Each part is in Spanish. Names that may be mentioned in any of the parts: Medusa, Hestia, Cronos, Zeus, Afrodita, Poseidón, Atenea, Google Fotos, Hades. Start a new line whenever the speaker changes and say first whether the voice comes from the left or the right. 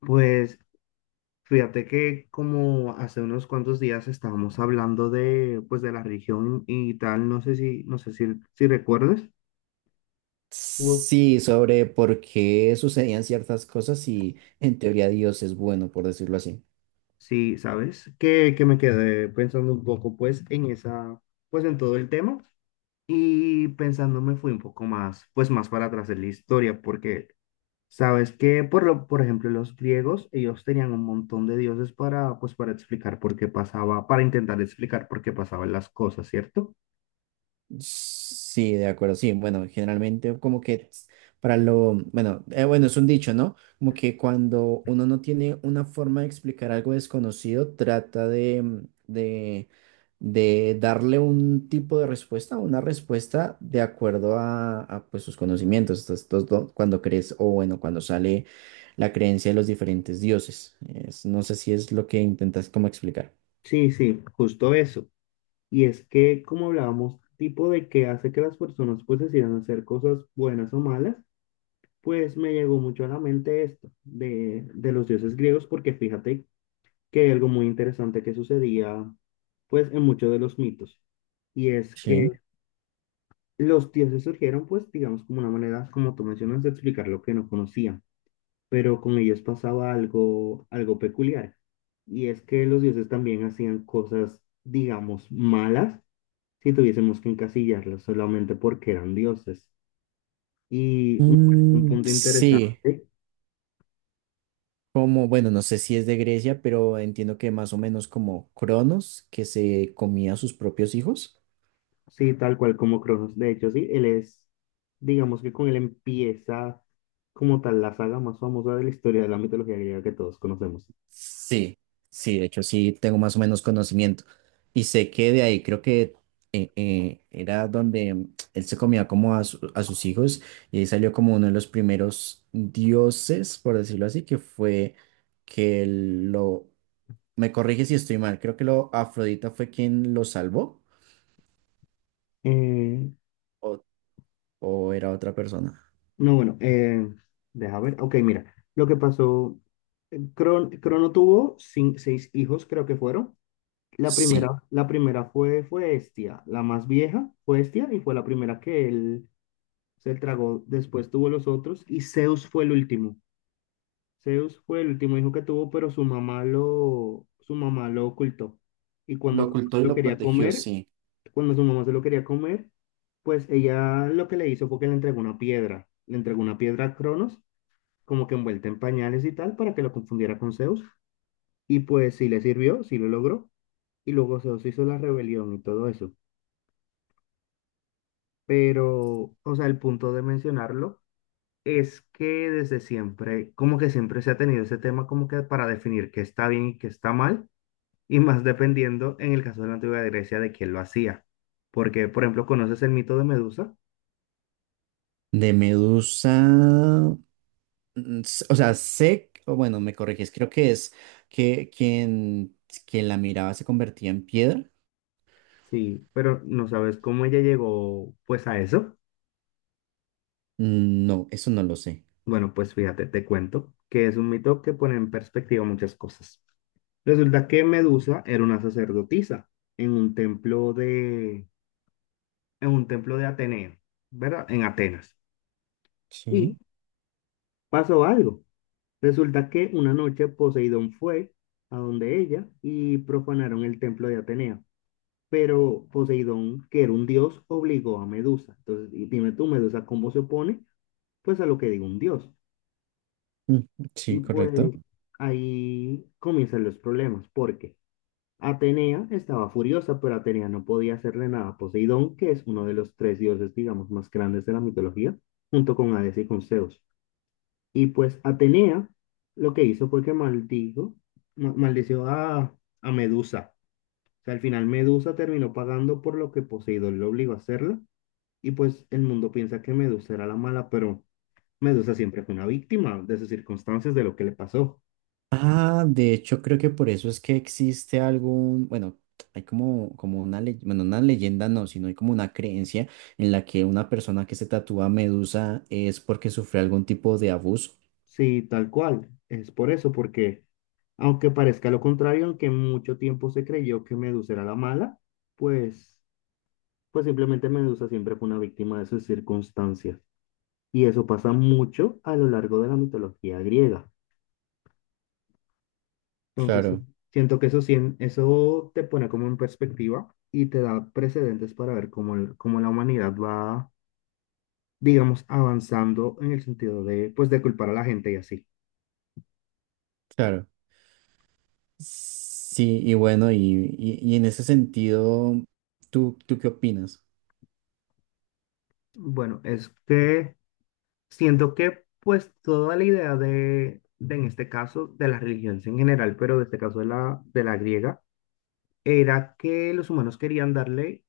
left: Pues fíjate que como hace unos cuantos días estábamos hablando de pues de la religión y tal, no sé si no sé si, si recuerdas o
right: Sí, sobre por qué sucedían ciertas cosas y en teoría Dios es bueno, por decirlo así.
left: si sabes que me quedé pensando un poco pues en esa pues en todo el tema y pensando me fui un poco más pues más para atrás en la historia porque sabes que por ejemplo los griegos ellos tenían un montón de dioses para pues para explicar por qué pasaba para intentar explicar por qué pasaban las cosas, ¿cierto?
right: Sí, de acuerdo, sí. Bueno, generalmente como que es para lo, bueno, bueno, es un dicho, ¿no? Como que cuando uno no tiene una forma de explicar algo desconocido, trata de darle un tipo de respuesta, una respuesta de acuerdo a pues, sus conocimientos. Cuando crees, o bueno, cuando sale la creencia de los diferentes dioses. Es- no sé si es lo que intentas como explicar.
left: Sí, sí, justo eso. Y es que, como hablábamos, tipo de que hace que las personas pues decidan hacer cosas buenas o malas, pues me llegó mucho a la mente esto de los dioses griegos, porque fíjate que hay algo muy interesante que sucedía pues en muchos de los mitos. Y es
right: Sí.
left: que los dioses surgieron pues digamos como una manera, como tú mencionas, de explicar lo que no conocían, pero con ellos pasaba algo, algo peculiar. Y es que los dioses también hacían cosas, digamos, malas si tuviésemos que encasillarlos solamente porque eran dioses. Y me parece un
right: Mm,
left: punto
right: sí,
left: interesante,
right: como, bueno, no sé si es de Grecia, pero entiendo que más o menos como Cronos, que se comía a sus propios hijos.
left: sí, tal cual como Cronos, de hecho, sí, él es, digamos que con él empieza como tal la saga más famosa de la historia de la mitología griega que todos conocemos.
right: Sí, sí, de hecho sí tengo más o menos conocimiento. Y sé que de ahí creo que era donde mm, él se comía como a, a sus hijos y ahí salió como uno de los primeros dioses, por decirlo así, que fue que lo... Me corrige si estoy mal, creo que lo Afrodita fue quien lo salvó
left: Eh,
right: o, o era otra persona.
left: no, bueno, deja ver, ok, mira, lo que pasó, Crono tuvo seis hijos, creo que fueron. La
right: Sí,
left: primera, la primera fue, fue Hestia, la más vieja fue Hestia y fue la primera que él se tragó, después tuvo los otros y Zeus fue el último. Zeus fue el último hijo que tuvo, pero su mamá lo ocultó. Y
right: lo ocultó y
left: se lo
right: lo
left: quería
right: protegió,
left: comer,
right: sí.
left: cuando su mamá se lo quería comer, pues ella lo que le hizo fue que le entregó una piedra, le entregó una piedra a Cronos, como que envuelta en pañales y tal, para que lo confundiera con Zeus. Y pues sí le sirvió, sí lo logró. Y luego Zeus hizo la rebelión y todo eso. Pero, o sea, el punto de mencionarlo es que desde siempre, como que siempre se ha tenido ese tema como que para definir qué está bien y qué está mal, y más dependiendo en el caso de la antigua Grecia de quién lo hacía. Porque, por ejemplo, ¿conoces el mito de Medusa?
right: De Medusa. O sea, sé, o bueno, me corriges, creo que es que quien, quien la miraba se convertía en piedra.
left: Sí, pero no sabes cómo ella llegó pues a eso.
right: Mm, no, eso no lo sé.
left: Bueno, pues fíjate, te cuento que es un mito que pone en perspectiva muchas cosas. Resulta que Medusa era una sacerdotisa en un templo de, en un templo de Ateneo, ¿verdad? En Atenas. Y
right: Sí,
left: pasó algo. Resulta que una noche Poseidón fue a donde ella y profanaron el templo de Atenea. Pero Poseidón, que era un dios, obligó a Medusa. Entonces, y dime tú, Medusa, ¿cómo se opone? Pues a lo que diga un dios.
right: mm,
left: Y
right: sí,
left: pues
right: correcto.
left: ahí comienzan los problemas, porque Atenea estaba furiosa, pero Atenea no podía hacerle nada a Poseidón, que es uno de los tres dioses, digamos, más grandes de la mitología, junto con Hades y con Zeus. Y pues Atenea lo que hizo fue que maldijo, maldició a Medusa. O sea, al final Medusa terminó pagando por lo que Poseidón le obligó a hacerla. Y pues el mundo piensa que Medusa era la mala, pero Medusa siempre fue una víctima de sus circunstancias, de lo que le pasó.
right: Ah, de hecho, creo que por eso es que existe algún, bueno, hay como, como una leyenda, bueno, una leyenda no, sino hay como una creencia en la que una persona que se tatúa medusa es porque sufre algún tipo de abuso.
left: Sí, tal cual. Es por eso, porque aunque parezca lo contrario, aunque mucho tiempo se creyó que Medusa era la mala, pues, pues simplemente Medusa siempre fue una víctima de sus circunstancias. Y eso pasa mucho a lo largo de la mitología griega. Entonces, sí,
right: Claro,
left: siento que eso, eso te pone como en perspectiva y te da precedentes para ver cómo, cómo la humanidad va, digamos, avanzando en el sentido de, pues, de culpar a la gente y así.
right: claro. Sí, y bueno, y, y en ese sentido, tú qué opinas?
left: Bueno, es que siento que, pues, toda la idea en este caso, de las religiones en general, pero de este caso de de la griega, era que los humanos querían darle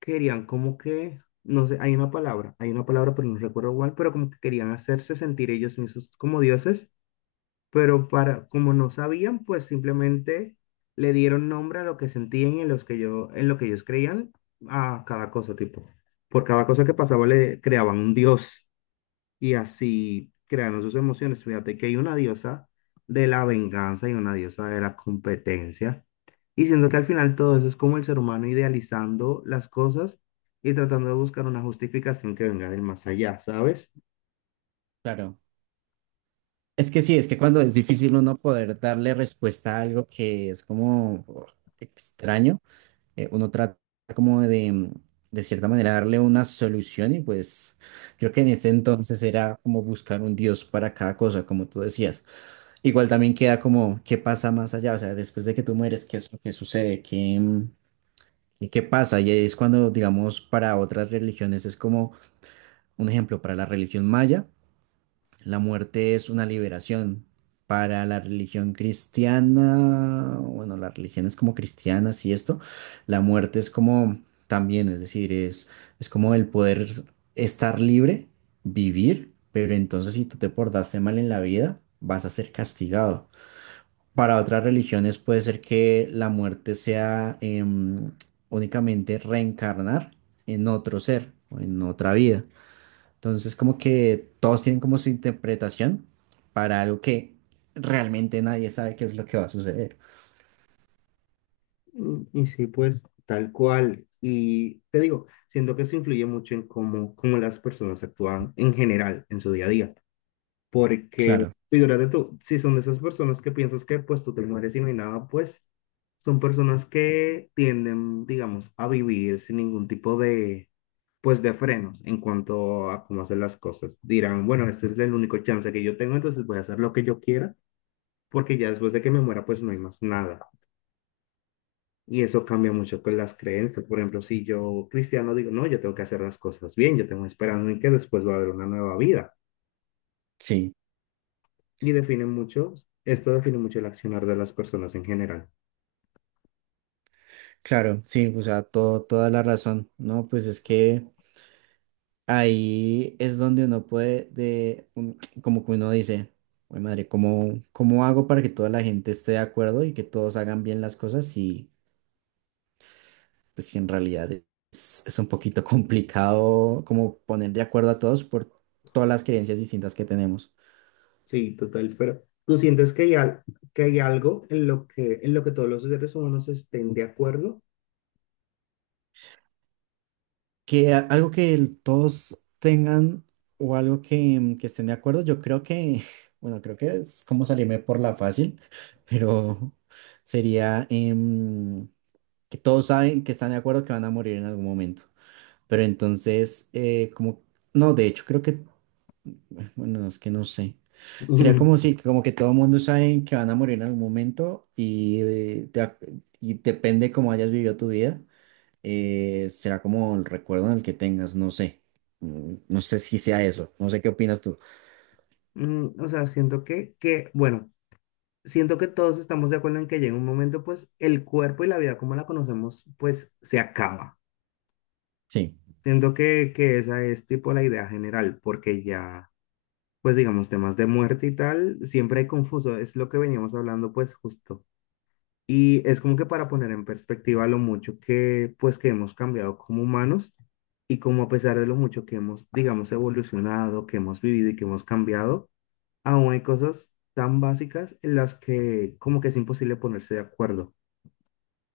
left: querían como que, no sé, hay una palabra, pero no recuerdo cuál, pero como que querían hacerse sentir ellos mismos como dioses, pero para, como no sabían, pues simplemente le dieron nombre a lo que sentían y en los que yo, en lo que ellos creían a cada cosa, tipo. Por cada cosa que pasaba le creaban un dios y así crearon sus emociones. Fíjate que hay una diosa de la venganza y una diosa de la competencia. Y siento que al final todo eso es como el ser humano idealizando las cosas y tratando de buscar una justificación que venga del más allá, ¿sabes?
right: Claro. Es que sí, es que cuando es difícil uno poder darle respuesta a algo que es como oh, extraño, uno trata como de cierta manera, darle una solución y pues creo que en ese entonces era como buscar un Dios para cada cosa, como tú decías. Igual también queda como, ¿qué pasa más allá? O sea, después de que tú mueres, ¿qué es lo que sucede? ¿Qué, ¿y qué pasa? Y es cuando, digamos, para otras religiones es como un ejemplo, para la religión maya, la muerte es una liberación. Para la religión cristiana, bueno, las religiones como cristianas y esto, la muerte es como también, es decir, es como el poder estar libre, vivir, pero entonces si tú te portaste mal en la vida, vas a ser castigado. Para otras religiones puede ser que la muerte sea em, únicamente reencarnar en otro ser o en otra vida. Entonces, como que todos tienen como su interpretación para algo que realmente nadie sabe qué es lo que va a suceder.
left: Y sí, pues tal cual. Y te digo, siento que eso influye mucho en cómo, cómo las personas actúan en general en su día a día. Porque,
right: Claro,
left: figúrate tú, si son de esas personas que piensas que pues tú te mueres y no hay nada, pues son personas que tienden, digamos, a vivir sin ningún tipo pues de frenos en cuanto a cómo hacer las cosas. Dirán, bueno, este es el único chance que yo tengo, entonces voy a hacer lo que yo quiera, porque ya después de que me muera, pues no hay más nada. Y eso cambia mucho con las creencias. Por ejemplo, si yo, cristiano, digo, no, yo tengo que hacer las cosas bien, yo tengo esperanza en que después va a haber una nueva vida.
right: sí,
left: Y define mucho, esto define mucho el accionar de las personas en general.
right: claro, sí, o sea, todo, toda la razón, ¿no? Pues es que ahí es donde uno puede, de, como que uno dice, "Uy, madre, ¿cómo, cómo hago para que toda la gente esté de acuerdo y que todos hagan bien las cosas? Si pues si en realidad es un poquito complicado como poner de acuerdo a todos por todas las creencias distintas que tenemos.
left: Sí, total, pero ¿tú sientes que hay, que hay algo en lo que todos los seres humanos estén de acuerdo?
right: Que algo que todos tengan o algo que, mm, que estén de acuerdo, yo creo que, bueno, creo que es como salirme por la fácil, pero sería... em, que todos saben que están de acuerdo que van a morir en algún momento. Pero entonces, como, no, de hecho creo que, bueno, no, es que no sé. Sería
left: Ujú.
right: como si, como que todo el mundo sabe que van a morir en algún momento y, de y depende cómo hayas vivido tu vida, será como el recuerdo en el que tengas, no sé. Mm, no sé si sea eso, no sé qué opinas tú.
left: Mm, o sea, siento que, bueno, siento que todos estamos de acuerdo en que llega un momento, pues, el cuerpo y la vida como la conocemos, pues, se acaba.
right: Sí,
left: Siento que esa es tipo la idea general, porque ya, pues, digamos, temas de muerte y tal, siempre hay confuso, es lo que veníamos hablando, pues, justo. Y es como que para poner en perspectiva lo mucho que, pues, que hemos cambiado como humanos y como a pesar de lo mucho que hemos, digamos, evolucionado, que hemos vivido y que hemos cambiado, aún hay cosas tan básicas en las que como que es imposible ponerse de acuerdo.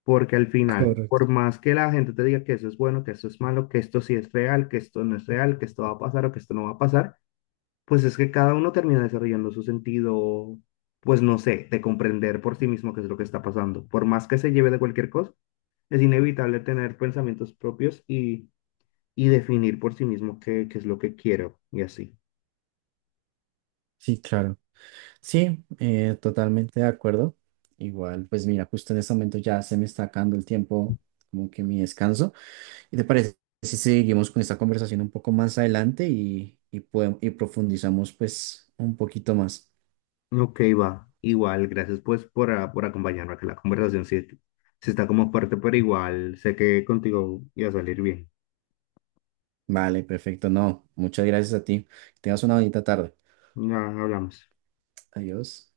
left: Porque al final,
right: correcto.
left: por más que la gente te diga que eso es bueno, que eso es malo, que esto sí es real, que esto no es real, que esto va a pasar o que esto no va a pasar, pues es que cada uno termina desarrollando su sentido, pues no sé, de comprender por sí mismo qué es lo que está pasando. Por más que se lleve de cualquier cosa, es inevitable tener pensamientos propios y definir por sí mismo qué, qué es lo que quiero y así.
right: Sí, claro. Sí, totalmente de acuerdo. Igual, pues mira, justo en este momento ya se me está acabando el tiempo, como que mi descanso. ¿Y te parece si seguimos con esta conversación un poco más adelante y, y profundizamos pues un poquito más?
left: Ok, va. Igual, gracias pues por, ah, por acompañarme, que la conversación sí, sí está como fuerte, pero igual sé que contigo iba a salir bien.
right: Vale, perfecto. No, muchas gracias a ti. Que tengas una bonita tarde.
left: Ya hablamos.
right: Adiós.